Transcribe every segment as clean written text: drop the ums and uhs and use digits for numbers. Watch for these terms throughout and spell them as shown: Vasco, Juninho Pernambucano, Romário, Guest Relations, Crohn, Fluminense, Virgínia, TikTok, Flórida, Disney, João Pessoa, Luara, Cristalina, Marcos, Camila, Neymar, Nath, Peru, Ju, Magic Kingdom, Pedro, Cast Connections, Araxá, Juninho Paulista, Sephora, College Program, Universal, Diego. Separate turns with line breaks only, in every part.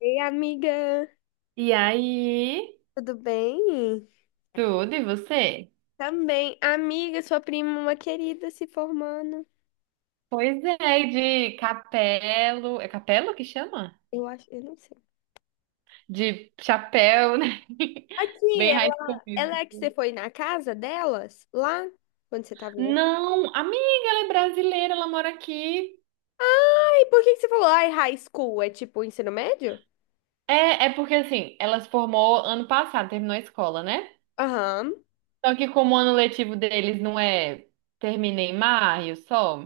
Ei, amiga,
E aí,
tudo bem?
tudo e você?
Também, amiga, sua prima, uma querida, se formando.
Pois é, de capelo. É capelo que chama?
Eu acho, eu não sei.
De chapéu, né?
Aqui,
Bem high school
ela é que
music.
você foi na casa delas, lá, quando você tava lá.
Não, amiga, ela é brasileira, ela mora aqui.
Ai, por que que você falou, ai, high school, é tipo ensino médio?
É porque assim, ela se formou ano passado, terminou a escola, né?
Aham,
Só que como o ano letivo deles não é termina em maio só,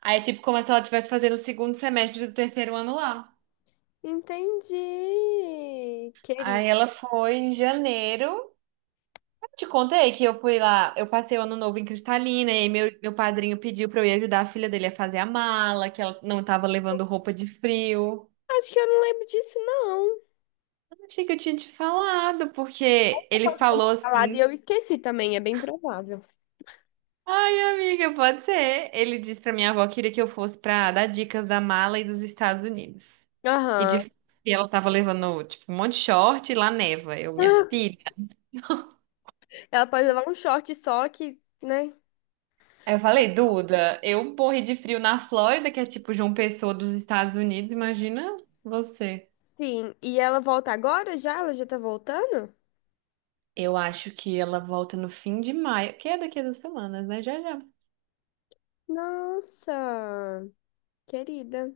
aí é tipo como se ela estivesse fazendo o segundo semestre do terceiro ano lá.
entendi,
Aí
querida.
ela foi em janeiro. Te contei que eu fui lá, eu passei o ano novo em Cristalina e meu padrinho pediu pra eu ir ajudar a filha dele a fazer a mala, que ela não tava levando roupa de frio.
Acho que eu não lembro disso, não.
Eu achei que eu tinha te falado, porque ele
Pode ter
falou
falado e
assim:
eu esqueci também, é bem provável.
Ai, amiga, pode ser. Ele disse pra minha avó que queria que eu fosse pra dar dicas da mala e dos Estados Unidos. E
Aham.
de e ela tava levando, tipo, um monte de short e lá neva. Eu, minha filha.
Ela pode levar um short só que, né?
Aí eu falei, Duda, eu morri de frio na Flórida, que é tipo João Pessoa dos Estados Unidos, imagina você.
Sim, e ela volta agora já? Ela já tá voltando?
Eu acho que ela volta no fim de maio, que é daqui a 2 semanas, né? Já já.
Nossa, querida.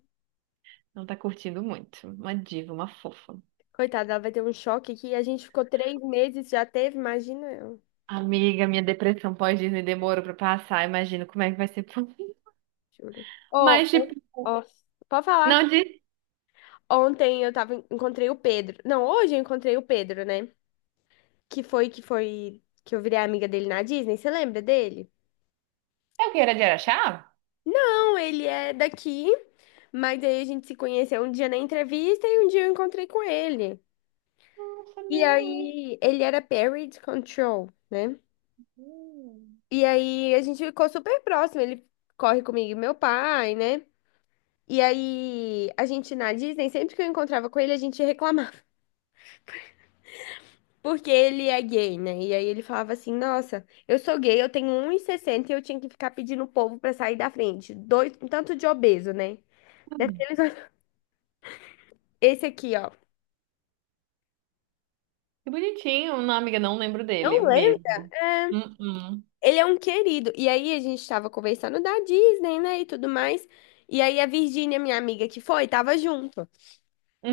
Ela tá curtindo muito. Uma diva, uma fofa.
Coitada, ela vai ter um choque aqui. A gente ficou 3 meses, já teve, imagina eu,
Amiga, minha depressão pós-Disney demorou pra passar. Imagino como é que vai ser por mim.
juro. Ô,
Mas, tipo,
ó, pode falar.
não disse.
Ontem eu tava, encontrei o Pedro. Não, hoje eu encontrei o Pedro, né? Que foi que eu virei amiga dele na Disney. Você lembra dele?
É o que era de Araxá?
Não, ele é daqui, mas aí a gente se conheceu um dia na entrevista e um dia eu encontrei com ele.
Não, não
E
sabia não.
aí, ele era parent control, né?
Hum.
E aí, a gente ficou super próximo. Ele corre comigo e meu pai, né? E aí, a gente na Disney, sempre que eu encontrava com ele, a gente reclamava. Porque ele é gay, né? E aí ele falava assim: nossa, eu sou gay, eu tenho 1,60 e sessenta e eu tinha que ficar pedindo o povo pra sair da frente. Dois, um tanto de obeso, né? Daqueles- Esse aqui, ó.
Que bonitinho. Não, amiga, não lembro dele
Não lembra?
mesmo.
É.
Uhum.
Ele é um querido. E aí a gente tava conversando da Disney, né, e tudo mais. E aí a Virgínia, minha amiga que foi, tava junto.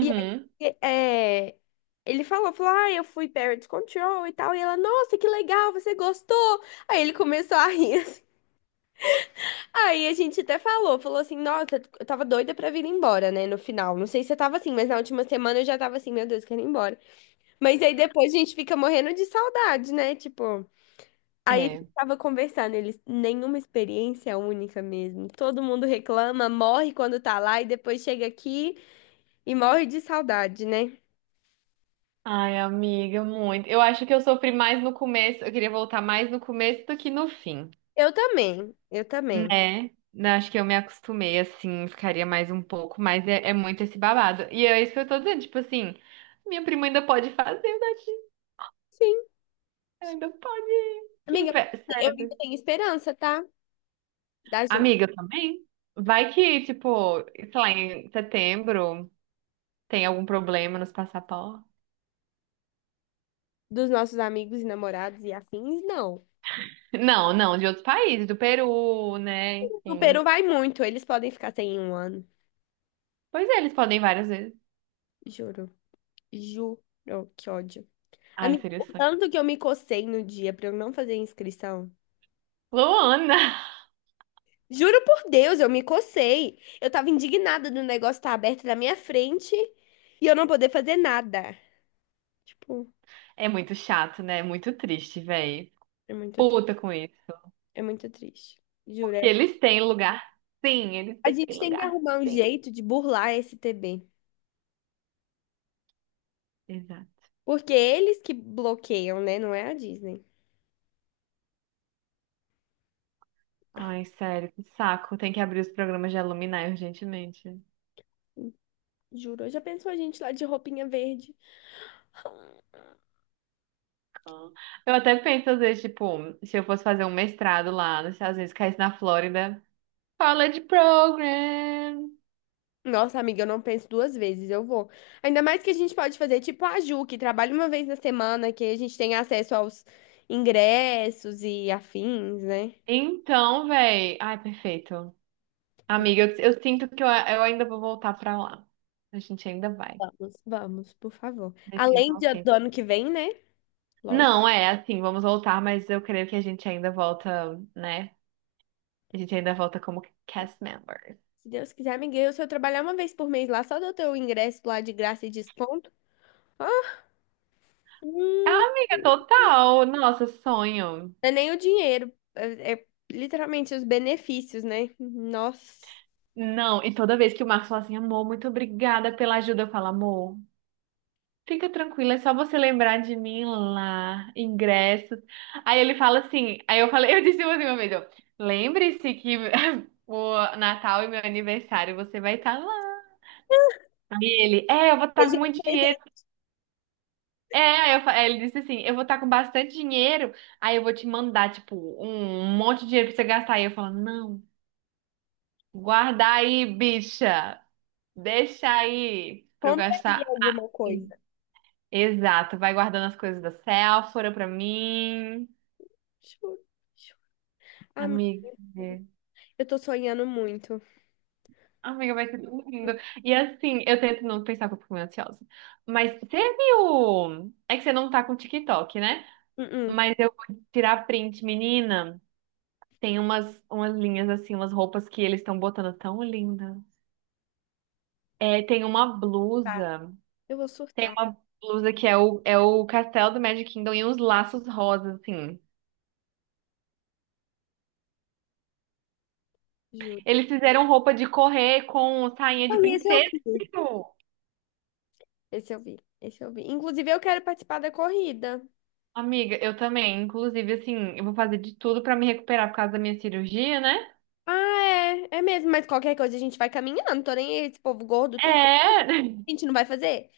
E aí, é, ele falou, ah, eu fui Parent Control e tal. E ela, nossa, que legal, você gostou? Aí ele começou a rir assim. Aí a gente até falou, assim, nossa, eu tava doida pra vir embora, né, no final. Não sei se você tava assim, mas na última semana eu já tava assim, meu Deus, quero ir embora. Mas aí depois a gente fica morrendo de saudade, né, tipo... Aí
É.
tava conversando, eles, nenhuma experiência é única mesmo. Todo mundo reclama, morre quando tá lá e depois chega aqui e morre de saudade, né?
Ai, amiga, muito. Eu acho que eu sofri mais no começo. Eu queria voltar mais no começo do que no fim.
Eu também, eu também.
Né? Não, acho que eu me acostumei, assim, ficaria mais um pouco, mas é muito esse babado. E é isso que eu tô dizendo, tipo assim, minha prima ainda pode fazer, Nath,
Sim.
ela ainda pode. Que
Amiga,
inveja,
eu ainda
sério.
tenho esperança, tá? Da gente,
Amiga também? Vai que, tipo, sei lá, em setembro tem algum problema nos passaportes.
dos nossos amigos e namorados e afins, não.
Não, não, de outros países, do Peru, né?
O Peru
Enfim.
vai muito, eles podem ficar sem em um ano.
Pois é, eles podem várias vezes.
Juro, juro, que ódio.
Ai,
Amiga,
seria o
o
sonho.
tanto que eu me cocei no dia pra eu não fazer inscrição.
Luana!
Juro por Deus, eu me cocei. Eu tava indignada do negócio estar aberto na minha frente e eu não poder fazer nada. Tipo,
É muito chato, né? É muito triste, véi.
é muito, tri-
Puta com isso.
é muito triste. Juro.
Que eles têm lugar. Sim, eles
A
têm
gente tem que
lugar.
arrumar um
Sim.
jeito de burlar esse TB.
Exato.
Porque eles que bloqueiam, né? Não é a Disney.
Ai, sério, que saco. Tem que abrir os programas de alumni urgentemente.
Juro, já pensou a gente lá de roupinha verde?
Ah. Eu até penso, às vezes, tipo, se eu fosse fazer um mestrado lá nos Estados Unidos, caísse na Flórida. College Program.
Nossa, amiga, eu não penso duas vezes, eu vou. Ainda mais que a gente pode fazer tipo a Ju, que trabalha uma vez na semana, que a gente tem acesso aos ingressos e afins, né?
Então, véi. Ai, perfeito. Amiga, eu sinto que eu ainda vou voltar pra lá. A gente ainda vai.
Vamos, vamos, por favor.
De tempo
Além
ao
do
tempo.
ano que vem, né? Lógico.
Não, é assim, vamos voltar, mas eu creio que a gente ainda volta, né? A gente ainda volta como cast member.
Se Deus quiser, amiguinho, se eu trabalhar uma vez por mês lá, só do teu ingresso lá de graça e desconto, ah,
Ah,
hum,
amiga, total. Nossa, sonho.
não é nem o dinheiro, é literalmente os benefícios, né? Nossa.
Não, e toda vez que o Marcos fala assim, amor, muito obrigada pela ajuda, eu falo, amor, fica tranquila, é só você lembrar de mim lá, ingressos. Aí ele fala assim, aí eu falei, eu disse assim uma vez, ó, lembre-se que o Natal e meu aniversário você vai estar lá. E ele, eu vou estar com
Seja um
muito
presente,
dinheiro. É, ele disse assim, eu vou estar com bastante dinheiro, aí eu vou te mandar, tipo, um monte de dinheiro pra você gastar. Aí eu falo, não, guarda aí, bicha, deixa aí pra eu
compraria
gastar
alguma
aqui.
coisa.
Exato, vai guardando as coisas da Sephora pra mim.
Juro, juro. Amiga,
Amiga, é.
eu tô sonhando muito.
Amiga, vai ser tudo lindo. E assim, eu tento não pensar que eu fico meio ansiosa. Mas você viu? É que você não tá com TikTok, né?
Uh-uh,
Mas eu vou tirar print, menina. Tem umas linhas assim, umas roupas que eles estão botando tão lindas. É, tem uma
tá.
blusa,
Eu vou
tem
surtar,
uma blusa que é o, é o castelo do Magic Kingdom e uns laços rosas, assim.
juro.
Eles fizeram roupa de correr com sainha
Ah,
de
esse eu
princesa.
vi.
Viu?
Esse eu vi, esse eu vi. Inclusive, eu quero participar da corrida.
Amiga, eu também. Inclusive, assim, eu vou fazer de tudo pra me recuperar por causa da minha cirurgia, né?
Ah, é, é mesmo, mas qualquer coisa a gente vai caminhando. Tô nem aí, esse povo gordo, tudo
É,
a gente não vai fazer.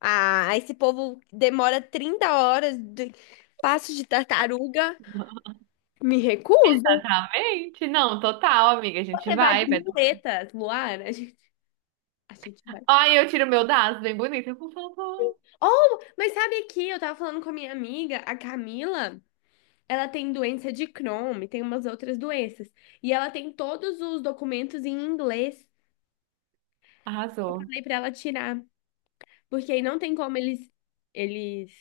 Ah, esse povo demora 30 horas de passo de tartaruga. Me recuso.
exatamente. Não, total, amiga. A gente
Você vai de
vai, vai.
muletas, Luara. A gente vai.
Ai, eu tiro meu daço, bem bonito. Por favor.
Oh, mas sabe aqui, eu tava falando com a minha amiga, a Camila. Ela tem doença de Crohn e tem umas outras doenças. E ela tem todos os documentos em inglês.
Arrasou.
Falei pra ela tirar, porque aí não tem como eles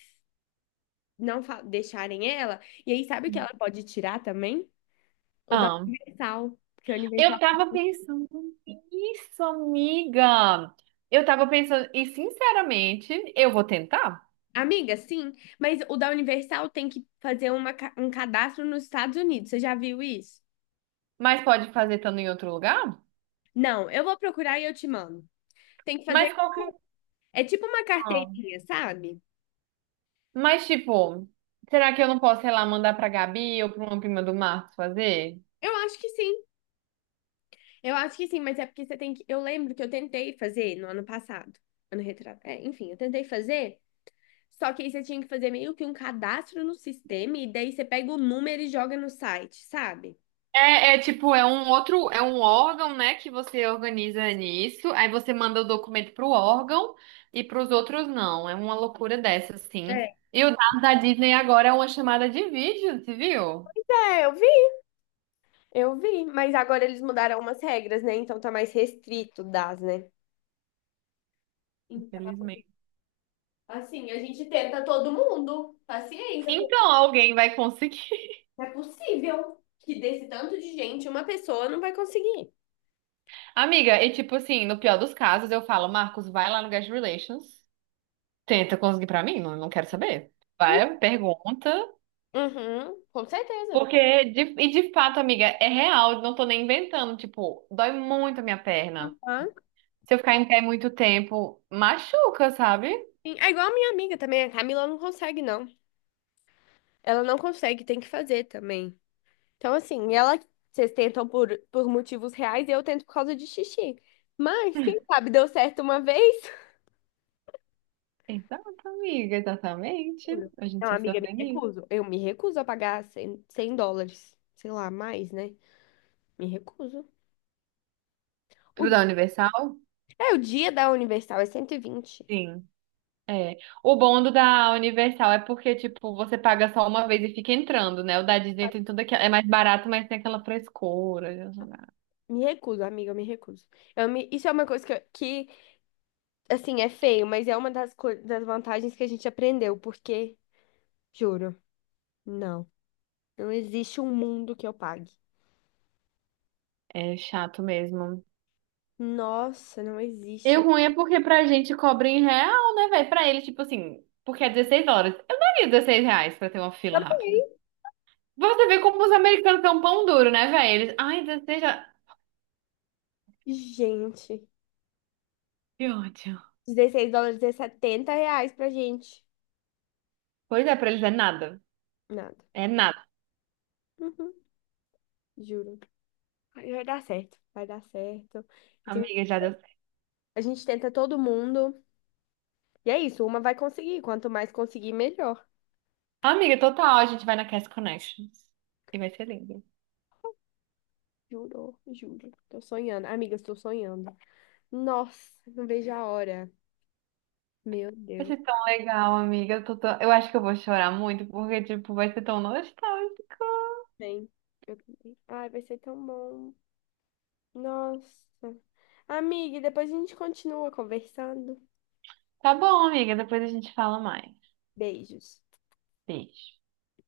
não fa- deixarem ela. E aí, sabe o que ela pode tirar também? O da
Amo.
Universal. Porque a Universal.
Eu tava pensando nisso, amiga. Eu tava pensando, e sinceramente, eu vou tentar,
Amiga, sim, mas o da Universal tem que fazer um cadastro nos Estados Unidos. Você já viu isso?
mas pode fazer estando em outro lugar?
Não, eu vou procurar e eu te mando. Tem que fazer.
Mas qualquer.
É tipo uma
Não.
carteirinha, sabe?
Mas tipo, será que eu não posso, sei lá, mandar pra Gabi ou pra uma prima do Marcos fazer?
Eu acho que sim. Eu acho que sim, mas é porque você tem que. Eu lembro que eu tentei fazer no ano passado. Ano retrasado. É, enfim, eu tentei fazer. Só que aí você tinha que fazer meio que um cadastro no sistema e daí você pega o número e joga no site, sabe?
É tipo, é um outro, é um órgão, né, que você organiza nisso, aí você manda o documento pro órgão e pros outros não. É uma loucura dessa, assim.
É.
E o dado da Disney agora é uma chamada de vídeo, você viu?
É, eu vi, mas agora eles mudaram umas regras, né? Então tá mais restrito das, né? Então,
Infelizmente.
assim, a gente tenta todo mundo. Paciência,
Então alguém vai conseguir.
é possível que desse tanto de gente, uma pessoa não vai conseguir.
Amiga, e tipo assim, no pior dos casos, eu falo, Marcos, vai lá no Guest Relations, tenta conseguir pra mim, não, não quero saber. Vai, pergunta.
Uhum, com certeza.
Porque, e de fato, amiga, é real, não tô nem inventando. Tipo, dói muito a minha perna.
Ah,
Se eu ficar em pé muito tempo, machuca, sabe?
sim. É igual a minha amiga também, a Camila não consegue, não. Ela não consegue, tem que fazer também. Então, assim, vocês tentam por motivos reais e eu tento por causa de xixi. Mas, quem sabe, deu certo uma vez?
Exato, amiga, exatamente.
Juro.
A
Não,
gente se
amiga, me
organiza.
recuso. Eu me recuso a pagar 100 100 dólares. Sei lá, mais, né? Me recuso.
Pro
O,
da Universal?
o dia da Universal é 120.
Sim. É. O bom do da Universal é porque, tipo, você paga só uma vez e fica entrando, né? O da Disney tem tudo aquilo. É mais barato, mas tem aquela frescura.
Me recuso, amiga, eu me recuso. Isso é uma coisa que, assim, é feio, mas é uma das vantagens que a gente aprendeu, porque, juro, não. Não existe um mundo que eu pague.
É chato mesmo.
Nossa, não
E o
existe.
ruim é porque pra gente cobra em real, né, velho? Pra ele, tipo assim, porque é 16 horas. Eu daria R$ 16 pra ter uma fila rápida. Você vê como os americanos são pão duro, né, velho? Eles, ai, 16, já.
Gente,
Que ódio.
US$ 16 é R$ 70 pra gente.
Pois é, pra eles é nada.
Nada.
É nada.
Uhum, juro. Mas vai dar certo, vai dar certo. Eu tenho-
Amiga, já deu certo.
A gente tenta todo mundo. E é isso, uma vai conseguir. Quanto mais conseguir, melhor.
Amiga, total, a gente vai na Cast Connections. E vai ser lindo.
Juro, juro. Tô sonhando. Amiga, estou sonhando. Nossa, não vejo a hora. Meu
Vai
Deus.
ser tão legal, amiga. Eu acho que eu vou chorar muito, porque, tipo, vai ser tão nostálgico.
Vem. Eu também. Ai, vai ser tão bom. Nossa. Amiga, e depois a gente continua conversando.
Tá bom, amiga. Depois a gente fala mais.
Beijos.
Beijo.